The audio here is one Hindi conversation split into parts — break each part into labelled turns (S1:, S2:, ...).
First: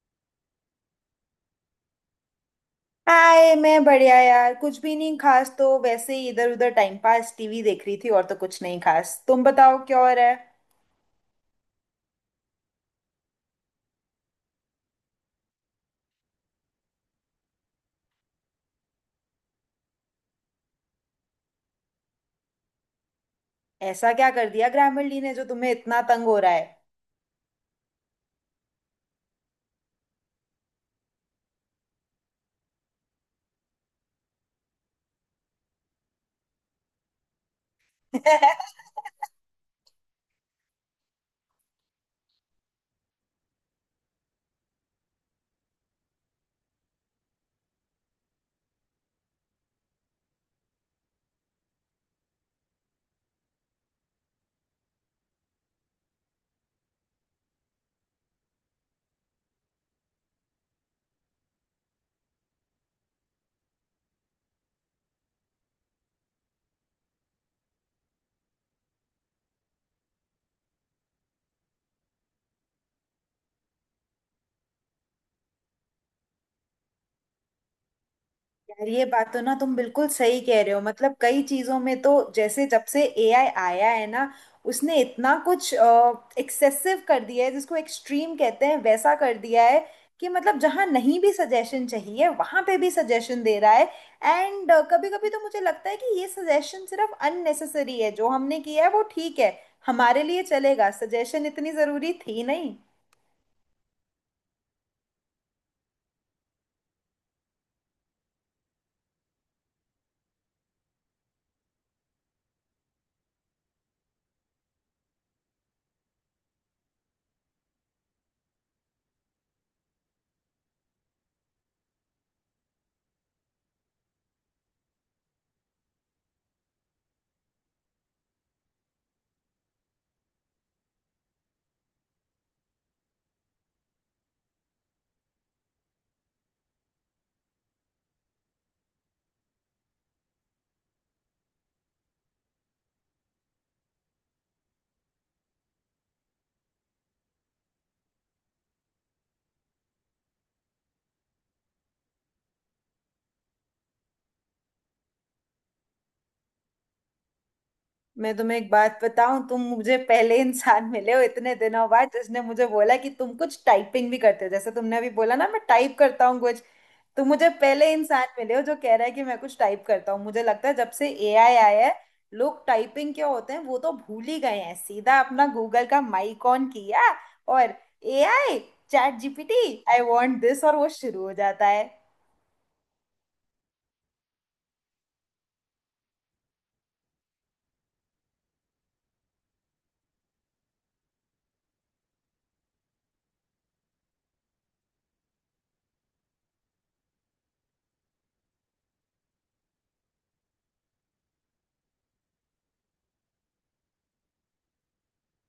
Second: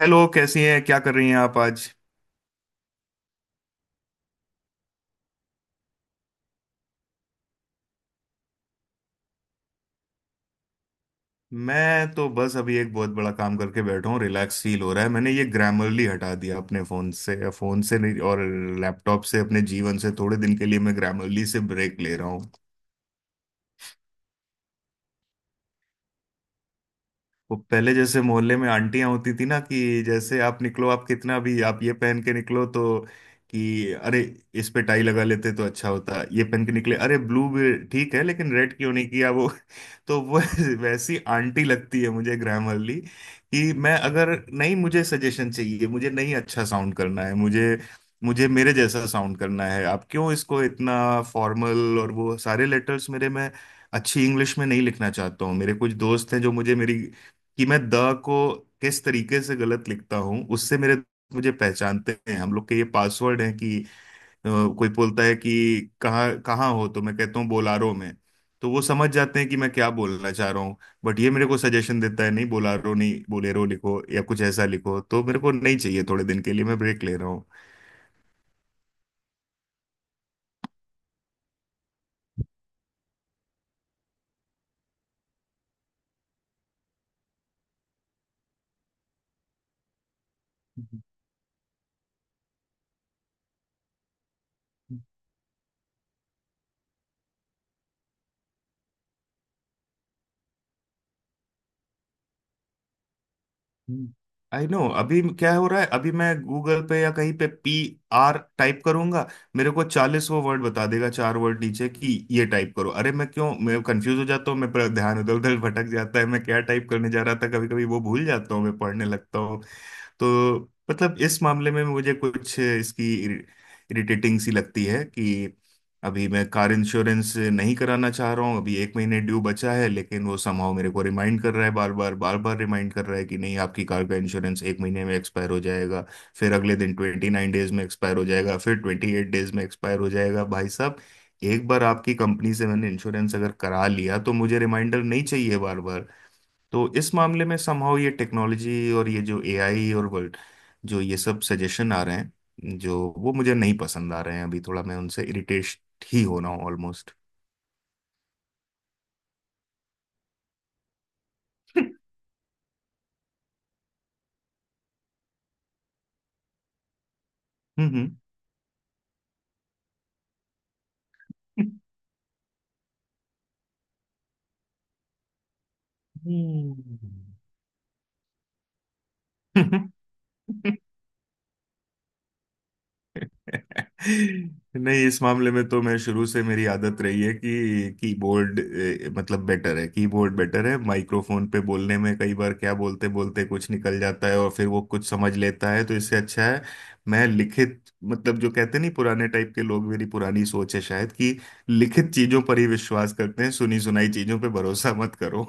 S1: हेलो, कैसी हैं? क्या कर रही हैं आप आज?
S2: हाय, मैं बढ़िया यार। कुछ भी नहीं खास, तो वैसे ही इधर उधर टाइम पास, टीवी देख रही थी। और तो कुछ नहीं खास, तुम बताओ क्या हो रहा है।
S1: मैं तो बस अभी एक बहुत बड़ा काम करके बैठा हूँ, रिलैक्स फील हो रहा है। मैंने ये ग्रामरली हटा दिया अपने फ़ोन से, फ़ोन से नहीं, और लैपटॉप से, अपने जीवन से। थोड़े दिन के लिए मैं ग्रामरली से ब्रेक ले रहा हूँ।
S2: ऐसा क्या कर दिया ग्रामीण ली ने जो तुम्हें इतना तंग हो रहा है।
S1: वो पहले जैसे मोहल्ले में आंटियां होती थी ना, कि जैसे आप निकलो, आप कितना भी आप ये पहन के निकलो तो कि अरे, इस पे टाई लगा लेते तो अच्छा होता, ये पहन के निकले, अरे ब्लू भी ठीक है लेकिन रेड क्यों नहीं किया, वो तो वो वैसी आंटी लगती है मुझे ग्रैमरली। कि मैं अगर नहीं, मुझे सजेशन चाहिए, मुझे नहीं अच्छा साउंड करना है, मुझे मुझे मेरे जैसा साउंड करना है। आप क्यों इसको इतना फॉर्मल और वो सारे लेटर्स मेरे में अच्छी इंग्लिश में नहीं लिखना चाहता हूँ। मेरे कुछ दोस्त हैं जो मुझे मेरी, कि मैं द को किस तरीके से गलत लिखता हूँ उससे मेरे दोस्त मुझे पहचानते हैं। हम लोग के ये पासवर्ड है कि अ, कोई बोलता है कि कहाँ कहाँ हो, तो मैं कहता हूँ बोलारो में, तो वो समझ जाते हैं कि मैं क्या बोलना चाह रहा हूँ। बट ये मेरे को सजेशन देता है, नहीं बोलारो नहीं बोलेरो लिखो या कुछ ऐसा लिखो, तो मेरे को नहीं चाहिए। थोड़े दिन के लिए मैं ब्रेक ले रहा
S2: यार ये बात तो ना, तुम बिल्कुल सही कह रहे हो। मतलब कई चीजों में तो, जैसे जब से एआई आया है ना, उसने इतना कुछ एक्सेसिव कर दिया है, जिसको एक्सट्रीम कहते हैं वैसा कर दिया है कि मतलब जहाँ
S1: हूँ।
S2: नहीं भी सजेशन चाहिए वहां पे भी सजेशन दे रहा है। एंड कभी कभी तो मुझे लगता है कि ये सजेशन सिर्फ अननेसेसरी है। जो हमने किया है वो ठीक है, हमारे लिए चलेगा, सजेशन इतनी जरूरी थी नहीं।
S1: आई नो अभी क्या हो रहा है। अभी मैं गूगल पे या कहीं पे पी आर टाइप करूंगा, मेरे को 40 वो वर्ड बता देगा, चार वर्ड नीचे कि ये टाइप करो। अरे मैं क्यों, मैं कंफ्यूज हो जाता हूँ, मैं ध्यान इधर उधर भटक जाता है, मैं क्या टाइप करने जा रहा था कभी कभी वो भूल जाता हूँ, मैं पढ़ने लगता हूँ। तो मतलब इस मामले में मुझे कुछ इसकी इरिटेटिंग सी लगती है कि अभी मैं कार इंश्योरेंस नहीं कराना चाह रहा हूँ, अभी एक महीने ड्यू बचा है, लेकिन वो समहाउ मेरे को रिमाइंड कर रहा है बार बार बार बार। रिमाइंड कर रहा है कि नहीं आपकी कार का इंश्योरेंस एक महीने में एक्सपायर हो जाएगा, फिर अगले दिन 29 days में एक्सपायर हो जाएगा, फिर 28 days में एक्सपायर हो जाएगा। भाई साहब, एक बार आपकी कंपनी से मैंने इंश्योरेंस अगर करा लिया तो मुझे रिमाइंडर नहीं चाहिए बार बार। तो इस मामले में समहाउ ये टेक्नोलॉजी और ये जो एआई और वर्ल्ड, जो ये सब सजेशन आ रहे हैं, जो वो मुझे नहीं पसंद आ रहे हैं, अभी थोड़ा मैं उनसे इरिटेट ही हो रहा हूँ ऑलमोस्ट।
S2: मैं तुम्हें एक बात बताऊं, तुम मुझे पहले इंसान मिले हो इतने दिनों बाद जिसने मुझे बोला कि तुम कुछ टाइपिंग भी करते हो। जैसे तुमने अभी बोला ना, मैं टाइप करता हूँ कुछ। तुम मुझे पहले
S1: हम्म।
S2: इंसान मिले हो जो कह रहा है कि मैं कुछ टाइप करता हूँ। मुझे लगता है जब से एआई
S1: हम्म।
S2: आया है, लोग टाइपिंग क्या होते हैं वो तो भूल ही गए हैं। सीधा अपना गूगल का माइक ऑन किया, और AI, chat
S1: hmm.
S2: GPT, I want this, और
S1: हम्म।
S2: वो शुरू हो जाता है।
S1: नहीं इस मामले में तो मैं शुरू से, मेरी आदत रही है कि कीबोर्ड मतलब बेटर है, कीबोर्ड बेटर है। माइक्रोफोन पे बोलने में कई बार क्या बोलते बोलते कुछ निकल जाता है और फिर वो कुछ समझ लेता है, तो इससे अच्छा है मैं लिखित, मतलब जो कहते नहीं पुराने टाइप के लोग, मेरी पुरानी सोच है शायद, कि लिखित चीजों पर ही विश्वास करते हैं, सुनी सुनाई चीजों पे भरोसा मत करो।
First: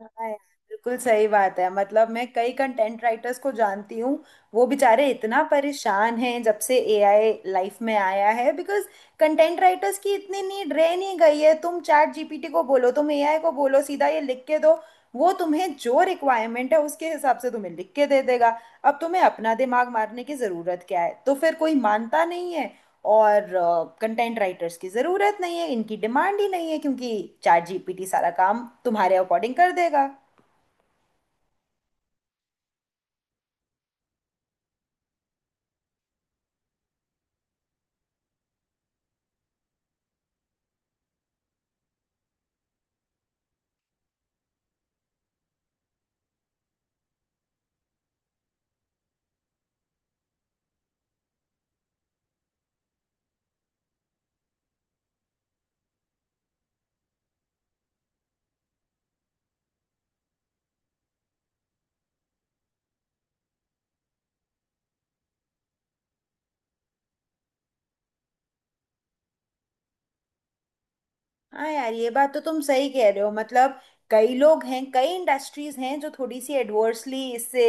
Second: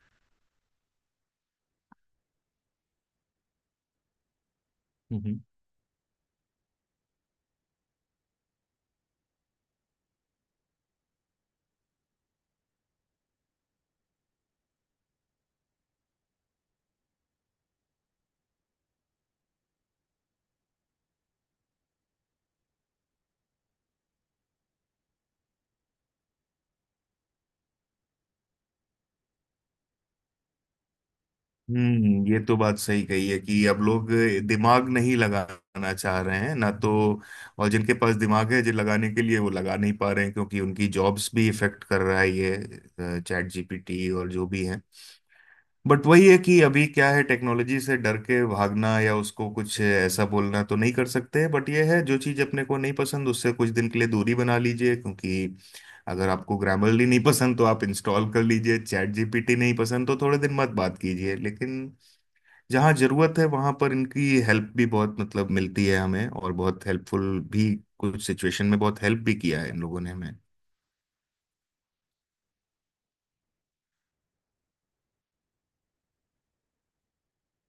S2: हाँ यार, बिल्कुल सही बात है। मतलब मैं कई कंटेंट राइटर्स को जानती हूँ। वो बेचारे इतना परेशान हैं जब से एआई लाइफ में आया है, बिकॉज कंटेंट राइटर्स की इतनी नीड रह नहीं गई है। तुम चैट जीपीटी को बोलो, तुम एआई को बोलो, सीधा ये लिख के दो। वो तुम्हें जो रिक्वायरमेंट है उसके हिसाब से तुम्हें लिख के दे देगा। अब तुम्हें अपना दिमाग मारने की ज़रूरत क्या है। तो फिर कोई मानता नहीं है और कंटेंट राइटर्स की ज़रूरत नहीं है, इनकी डिमांड ही नहीं है, क्योंकि चैट जीपीटी सारा काम तुम्हारे अकॉर्डिंग कर देगा।
S1: हम्म, ये तो बात सही कही है कि अब लोग दिमाग नहीं लगाना चाह रहे हैं ना, तो और जिनके पास दिमाग है जो लगाने के लिए, वो लगा नहीं पा रहे हैं, क्योंकि उनकी जॉब्स भी इफेक्ट कर रहा है, ये चैट जीपीटी और जो भी है। बट वही है कि अभी क्या है, टेक्नोलॉजी से डर के भागना या उसको कुछ ऐसा बोलना तो नहीं कर सकते। बट ये है जो चीज़ अपने को नहीं पसंद उससे कुछ दिन के लिए दूरी बना लीजिए। क्योंकि अगर आपको ग्रामरली नहीं पसंद तो आप इंस्टॉल कर लीजिए, चैट जीपीटी नहीं पसंद तो थोड़े दिन मत बात कीजिए, लेकिन जहाँ जरूरत है वहां पर इनकी हेल्प भी बहुत मतलब मिलती है हमें, और बहुत हेल्पफुल भी। कुछ सिचुएशन में बहुत हेल्प भी किया है इन लोगों ने हमें।
S2: हाँ यार, ये बात तो तुम सही कह रहे हो। मतलब कई लोग हैं, कई इंडस्ट्रीज हैं जो थोड़ी सी एडवर्सली इससे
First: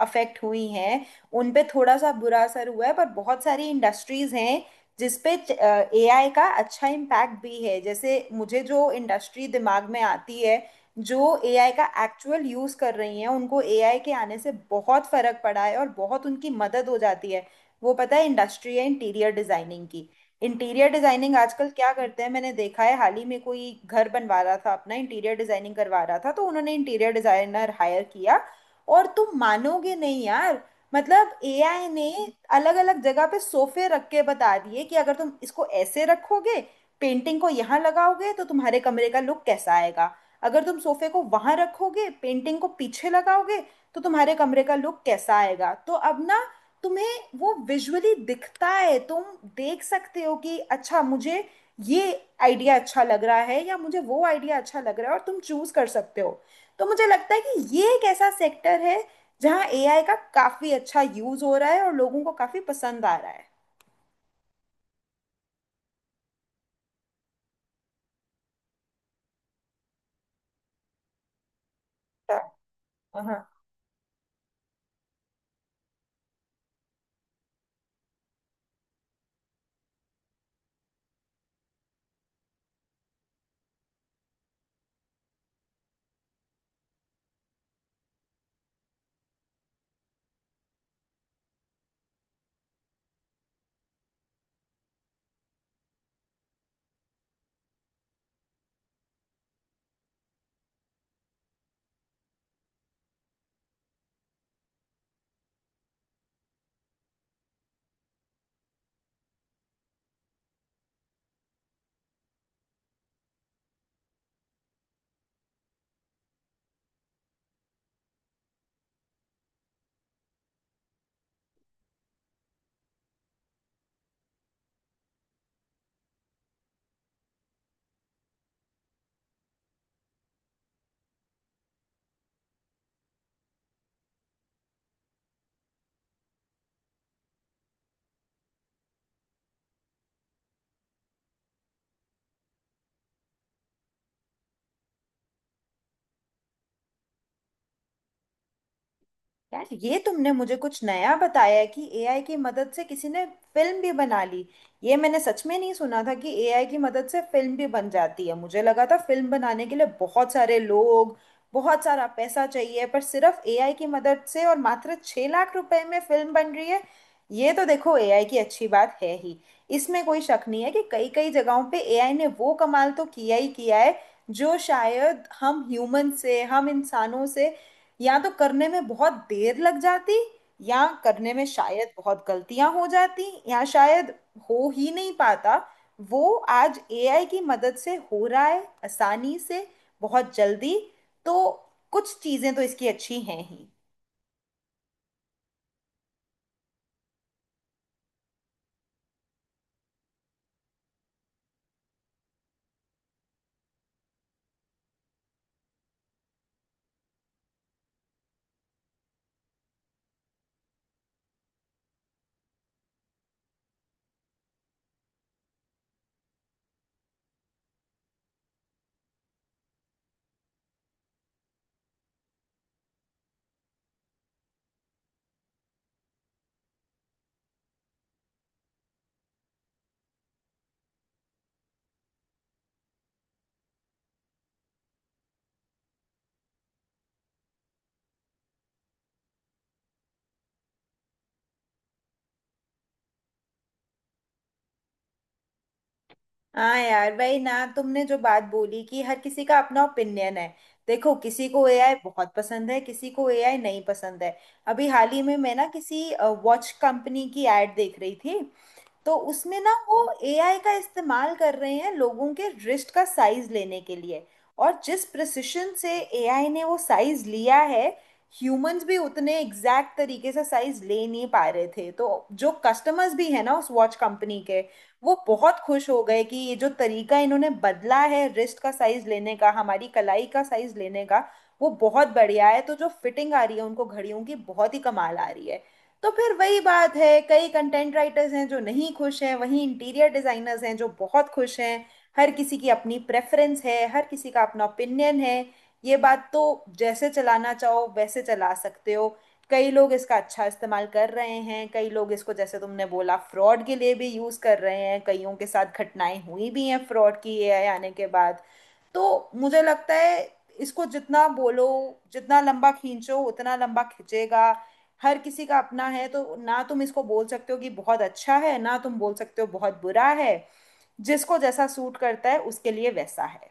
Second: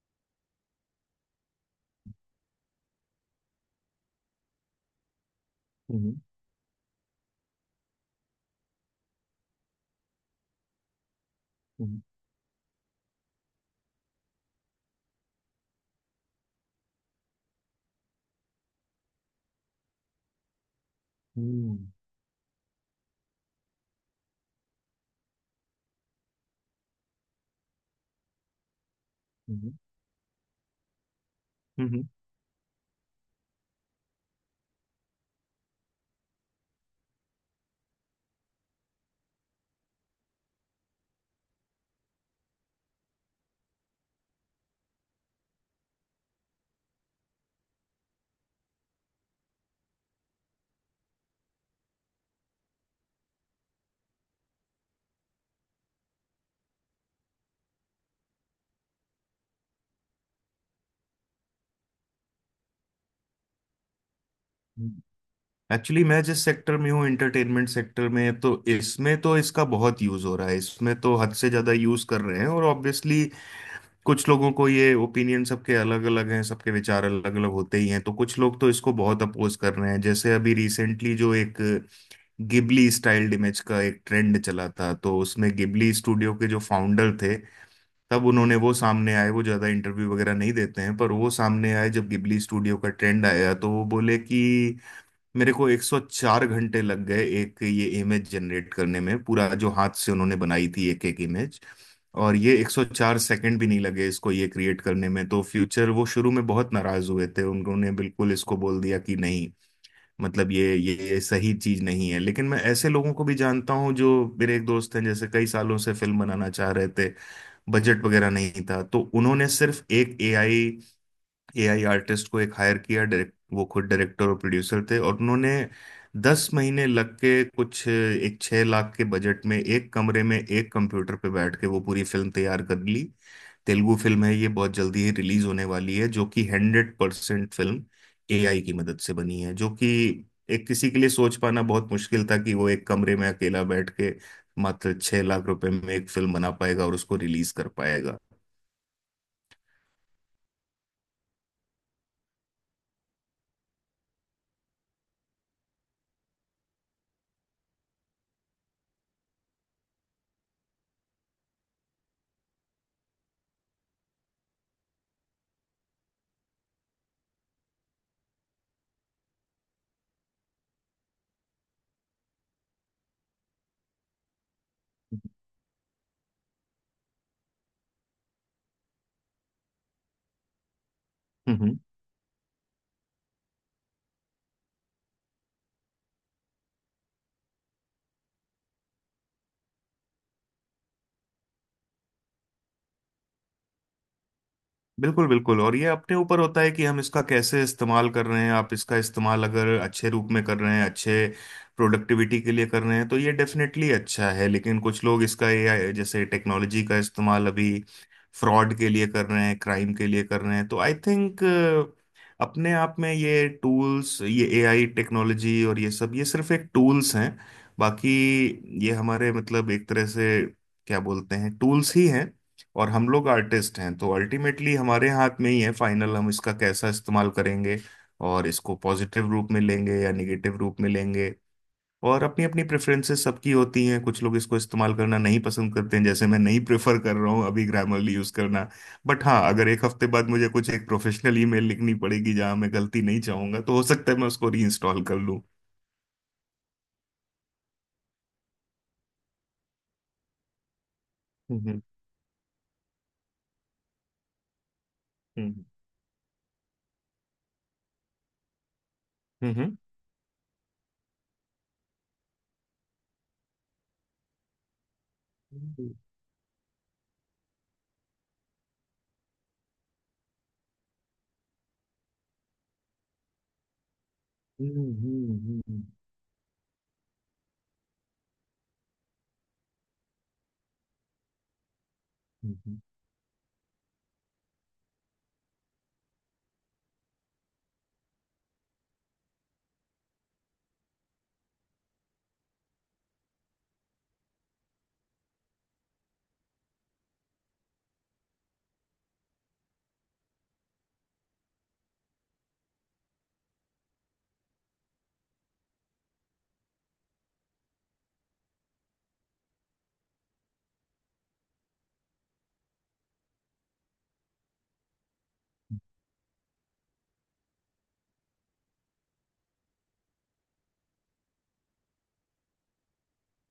S2: अफेक्ट हुई हैं, उन पे थोड़ा सा बुरा असर हुआ है। पर बहुत सारी इंडस्ट्रीज हैं जिसपे
S1: हम्म।
S2: एआई का अच्छा इम्पैक्ट भी है। जैसे मुझे जो इंडस्ट्री दिमाग में आती है, जो एआई का
S1: हम्म।
S2: एक्चुअल यूज कर रही हैं, उनको एआई के आने से बहुत फर्क पड़ा है और बहुत उनकी मदद हो जाती है। वो पता है इंडस्ट्री है, इंटीरियर डिजाइनिंग की। इंटीरियर डिजाइनिंग आजकल
S1: हम्म।
S2: क्या करते हैं, मैंने देखा है हाल ही में, कोई घर बनवा रहा था अपना, इंटीरियर डिजाइनिंग करवा रहा था, तो उन्होंने इंटीरियर डिजाइनर हायर किया। और तुम मानोगे नहीं यार, मतलब एआई
S1: हम्म।
S2: ने अलग अलग जगह पे सोफे रख के बता दिए कि अगर तुम इसको ऐसे रखोगे, पेंटिंग को यहाँ लगाओगे, तो तुम्हारे कमरे का लुक कैसा आएगा। अगर तुम सोफे को वहां रखोगे, पेंटिंग को पीछे लगाओगे, तो तुम्हारे कमरे का लुक कैसा आएगा। तो अब ना, तुम्हें वो विजुअली दिखता है, तुम देख सकते हो कि अच्छा, मुझे ये आइडिया अच्छा लग रहा है या मुझे वो आइडिया अच्छा लग रहा है, और तुम चूज कर सकते हो। तो मुझे लगता है कि ये एक ऐसा सेक्टर है जहाँ एआई का काफी अच्छा यूज हो रहा है और लोगों को काफी पसंद आ रहा है।
S1: हम्म। एक्चुअली मैं जिस सेक्टर में हूँ, एंटरटेनमेंट सेक्टर में, तो इसमें तो इसका बहुत यूज हो रहा है, इसमें तो हद से ज्यादा यूज कर रहे हैं और ऑब्वियसली
S2: हाँ
S1: कुछ लोगों को, ये ओपिनियन सबके अलग अलग हैं, सबके विचार अलग अलग होते ही हैं, तो कुछ लोग तो इसको बहुत अपोज कर रहे हैं। जैसे अभी रिसेंटली जो एक गिबली स्टाइल्ड इमेज का एक ट्रेंड चला था, तो उसमें गिबली स्टूडियो के जो फाउंडर थे, तब उन्होंने वो सामने आए, वो ज्यादा इंटरव्यू वगैरह नहीं देते हैं, पर वो सामने आए जब गिबली स्टूडियो का ट्रेंड आया, तो वो बोले कि मेरे को 104 घंटे लग गए एक ये इमेज जनरेट करने में, पूरा जो हाथ से उन्होंने बनाई थी एक एक इमेज, और ये 104 सेकंड भी नहीं लगे इसको ये क्रिएट करने में। तो फ्यूचर वो शुरू में बहुत नाराज हुए थे, उन्होंने बिल्कुल इसको बोल दिया कि नहीं, मतलब ये सही चीज नहीं है। लेकिन मैं ऐसे लोगों को भी जानता हूँ जो, मेरे एक दोस्त हैं जैसे, कई सालों से फिल्म बनाना चाह रहे थे, बजट वगैरह नहीं था, तो उन्होंने सिर्फ एक एआई एआई आर्टिस्ट को एक हायर किया, डायरेक्ट वो खुद डायरेक्टर और प्रोड्यूसर थे, और उन्होंने 10 महीने लग के कुछ एक 6 लाख के बजट में एक कमरे में एक कंप्यूटर पे बैठ के वो पूरी फिल्म तैयार कर ली। तेलुगु फिल्म है ये, बहुत जल्दी ही रिलीज होने वाली है, जो कि 100% फिल्म एआई की मदद से बनी है। जो कि एक किसी के लिए सोच पाना बहुत मुश्किल था कि वो एक कमरे में अकेला बैठ के मात्र 6 लाख रुपए में एक फिल्म बना पाएगा और उसको रिलीज कर पाएगा।
S2: यार, ये तुमने मुझे कुछ नया बताया कि एआई की मदद से किसी ने फिल्म भी बना ली। ये मैंने सच में नहीं सुना था कि एआई की मदद से फिल्म भी बन जाती है। मुझे लगा था फिल्म बनाने के लिए बहुत सारे लोग, बहुत सारा पैसा चाहिए, पर सिर्फ एआई की मदद से और मात्र 6 लाख रुपए में फिल्म बन रही है। ये तो देखो, एआई की अच्छी बात है ही। इसमें कोई शक नहीं है कि कई कई जगहों पे एआई ने वो कमाल तो किया ही किया है, जो शायद हम ह्यूमन से, हम इंसानों से या तो करने में बहुत देर लग जाती, या करने में शायद बहुत गलतियां हो जाती, या शायद हो ही नहीं पाता, वो आज एआई की मदद से हो रहा है, आसानी से, बहुत जल्दी। तो कुछ चीजें तो इसकी अच्छी हैं ही।
S1: बिल्कुल बिल्कुल, और ये अपने ऊपर होता है कि हम इसका कैसे इस्तेमाल कर रहे हैं। आप इसका इस्तेमाल अगर अच्छे रूप में कर रहे हैं, अच्छे प्रोडक्टिविटी के लिए कर रहे हैं, तो ये डेफिनेटली अच्छा है। लेकिन कुछ लोग इसका, एआई जैसे टेक्नोलॉजी का इस्तेमाल अभी फ्रॉड के लिए कर रहे हैं, क्राइम के लिए कर रहे हैं, तो आई थिंक अपने आप में ये टूल्स, ये एआई टेक्नोलॉजी और ये सब, ये सिर्फ एक टूल्स हैं। बाकी ये हमारे, मतलब एक तरह से क्या बोलते हैं, टूल्स ही हैं, और हम लोग आर्टिस्ट हैं, तो अल्टीमेटली हमारे हाथ में ही है, फाइनल हम इसका कैसा इस्तेमाल करेंगे, और इसको पॉजिटिव रूप में लेंगे या निगेटिव रूप में लेंगे। और अपनी अपनी प्रेफरेंसेस सबकी होती हैं, कुछ लोग इसको इस्तेमाल करना नहीं पसंद करते हैं, जैसे मैं नहीं प्रेफर कर रहा हूँ अभी ग्रामरली यूज़ करना। बट हाँ, अगर एक हफ्ते बाद मुझे कुछ एक प्रोफेशनल ईमेल लिखनी पड़ेगी जहाँ मैं गलती नहीं चाहूंगा, तो हो सकता है मैं उसको रीइंस्टॉल कर लूँ।
S2: हाँ यार, वही ना, तुमने जो बात बोली कि हर किसी का अपना ओपिनियन है। देखो, किसी को
S1: हम्म।
S2: एआई बहुत पसंद है, किसी को एआई नहीं पसंद है। अभी हाल ही में मैं
S1: हम्म।
S2: ना, किसी वॉच कंपनी की एड देख रही थी। तो
S1: हम्म।
S2: उसमें ना
S1: हम्म।
S2: वो एआई का इस्तेमाल कर रहे हैं लोगों के रिस्ट का साइज लेने के लिए। और जिस प्रिसिशन
S1: हम्म,
S2: से एआई ने वो साइज लिया है, ह्यूमंस भी उतने एग्जैक्ट तरीके से साइज ले नहीं पा रहे थे। तो जो कस्टमर्स भी है ना उस वॉच कंपनी के,
S1: हम्म,
S2: वो
S1: हम्म,
S2: बहुत
S1: हम्म, हम्म,
S2: खुश हो गए कि ये जो तरीका इन्होंने बदला है रिस्ट का साइज लेने का, हमारी कलाई का साइज लेने का, वो बहुत बढ़िया है। तो
S1: हम्म।
S2: जो फिटिंग आ रही है उनको घड़ियों की, बहुत ही कमाल आ रही है। तो फिर वही बात है, कई कंटेंट राइटर्स हैं जो नहीं खुश हैं, वहीं इंटीरियर डिजाइनर्स हैं जो बहुत खुश हैं। हर किसी की अपनी प्रेफरेंस है, हर किसी का अपना ओपिनियन है। ये बात तो जैसे चलाना चाहो वैसे चला सकते हो। कई लोग इसका अच्छा इस्तेमाल कर रहे हैं, कई लोग इसको जैसे तुमने बोला फ्रॉड के लिए भी यूज़ कर रहे हैं, कईयों के साथ घटनाएं हुई भी हैं फ्रॉड की, एआई आने के बाद। तो मुझे लगता है इसको जितना बोलो, जितना लंबा खींचो उतना लंबा खिंचेगा। हर किसी का अपना है, तो ना तुम इसको बोल सकते हो कि बहुत अच्छा है, ना तुम बोल सकते हो बहुत बुरा है। जिसको जैसा सूट करता है उसके लिए वैसा है।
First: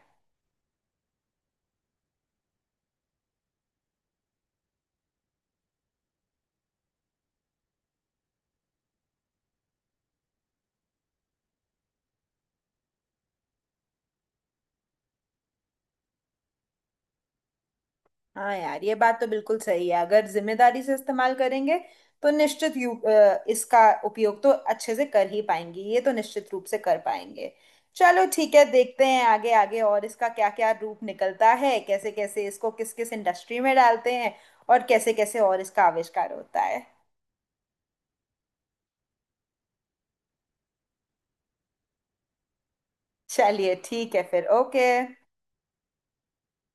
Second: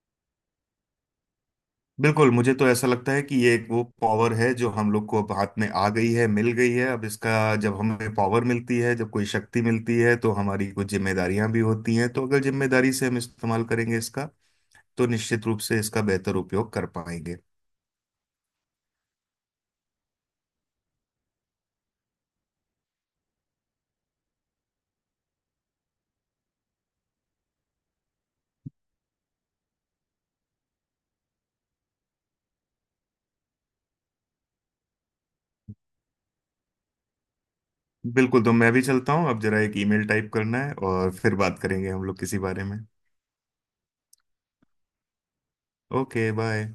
S1: बिल्कुल, मुझे तो ऐसा लगता है कि ये एक वो पावर है जो हम लोग को अब हाथ में आ गई है, मिल गई है। अब इसका, जब हमें पावर मिलती है, जब कोई शक्ति मिलती है, तो हमारी कुछ जिम्मेदारियां भी होती हैं। तो अगर जिम्मेदारी से हम इस्तेमाल करेंगे इसका, तो निश्चित रूप से इसका बेहतर उपयोग कर पाएंगे।
S2: हाँ यार, ये बात तो बिल्कुल सही है, अगर जिम्मेदारी से इस्तेमाल करेंगे तो निश्चित इसका उपयोग तो अच्छे से कर ही पाएंगे, ये तो निश्चित रूप से कर पाएंगे। चलो ठीक है, देखते हैं आगे आगे और इसका क्या क्या रूप निकलता है, कैसे कैसे इसको किस किस इंडस्ट्री में डालते हैं, और कैसे कैसे और इसका आविष्कार होता है।
S1: बिल्कुल, तो मैं भी चलता हूँ अब, जरा एक ईमेल टाइप करना है और फिर बात करेंगे हम लोग किसी बारे में।
S2: चलिए ठीक है फिर, ओके।
S1: Okay bye.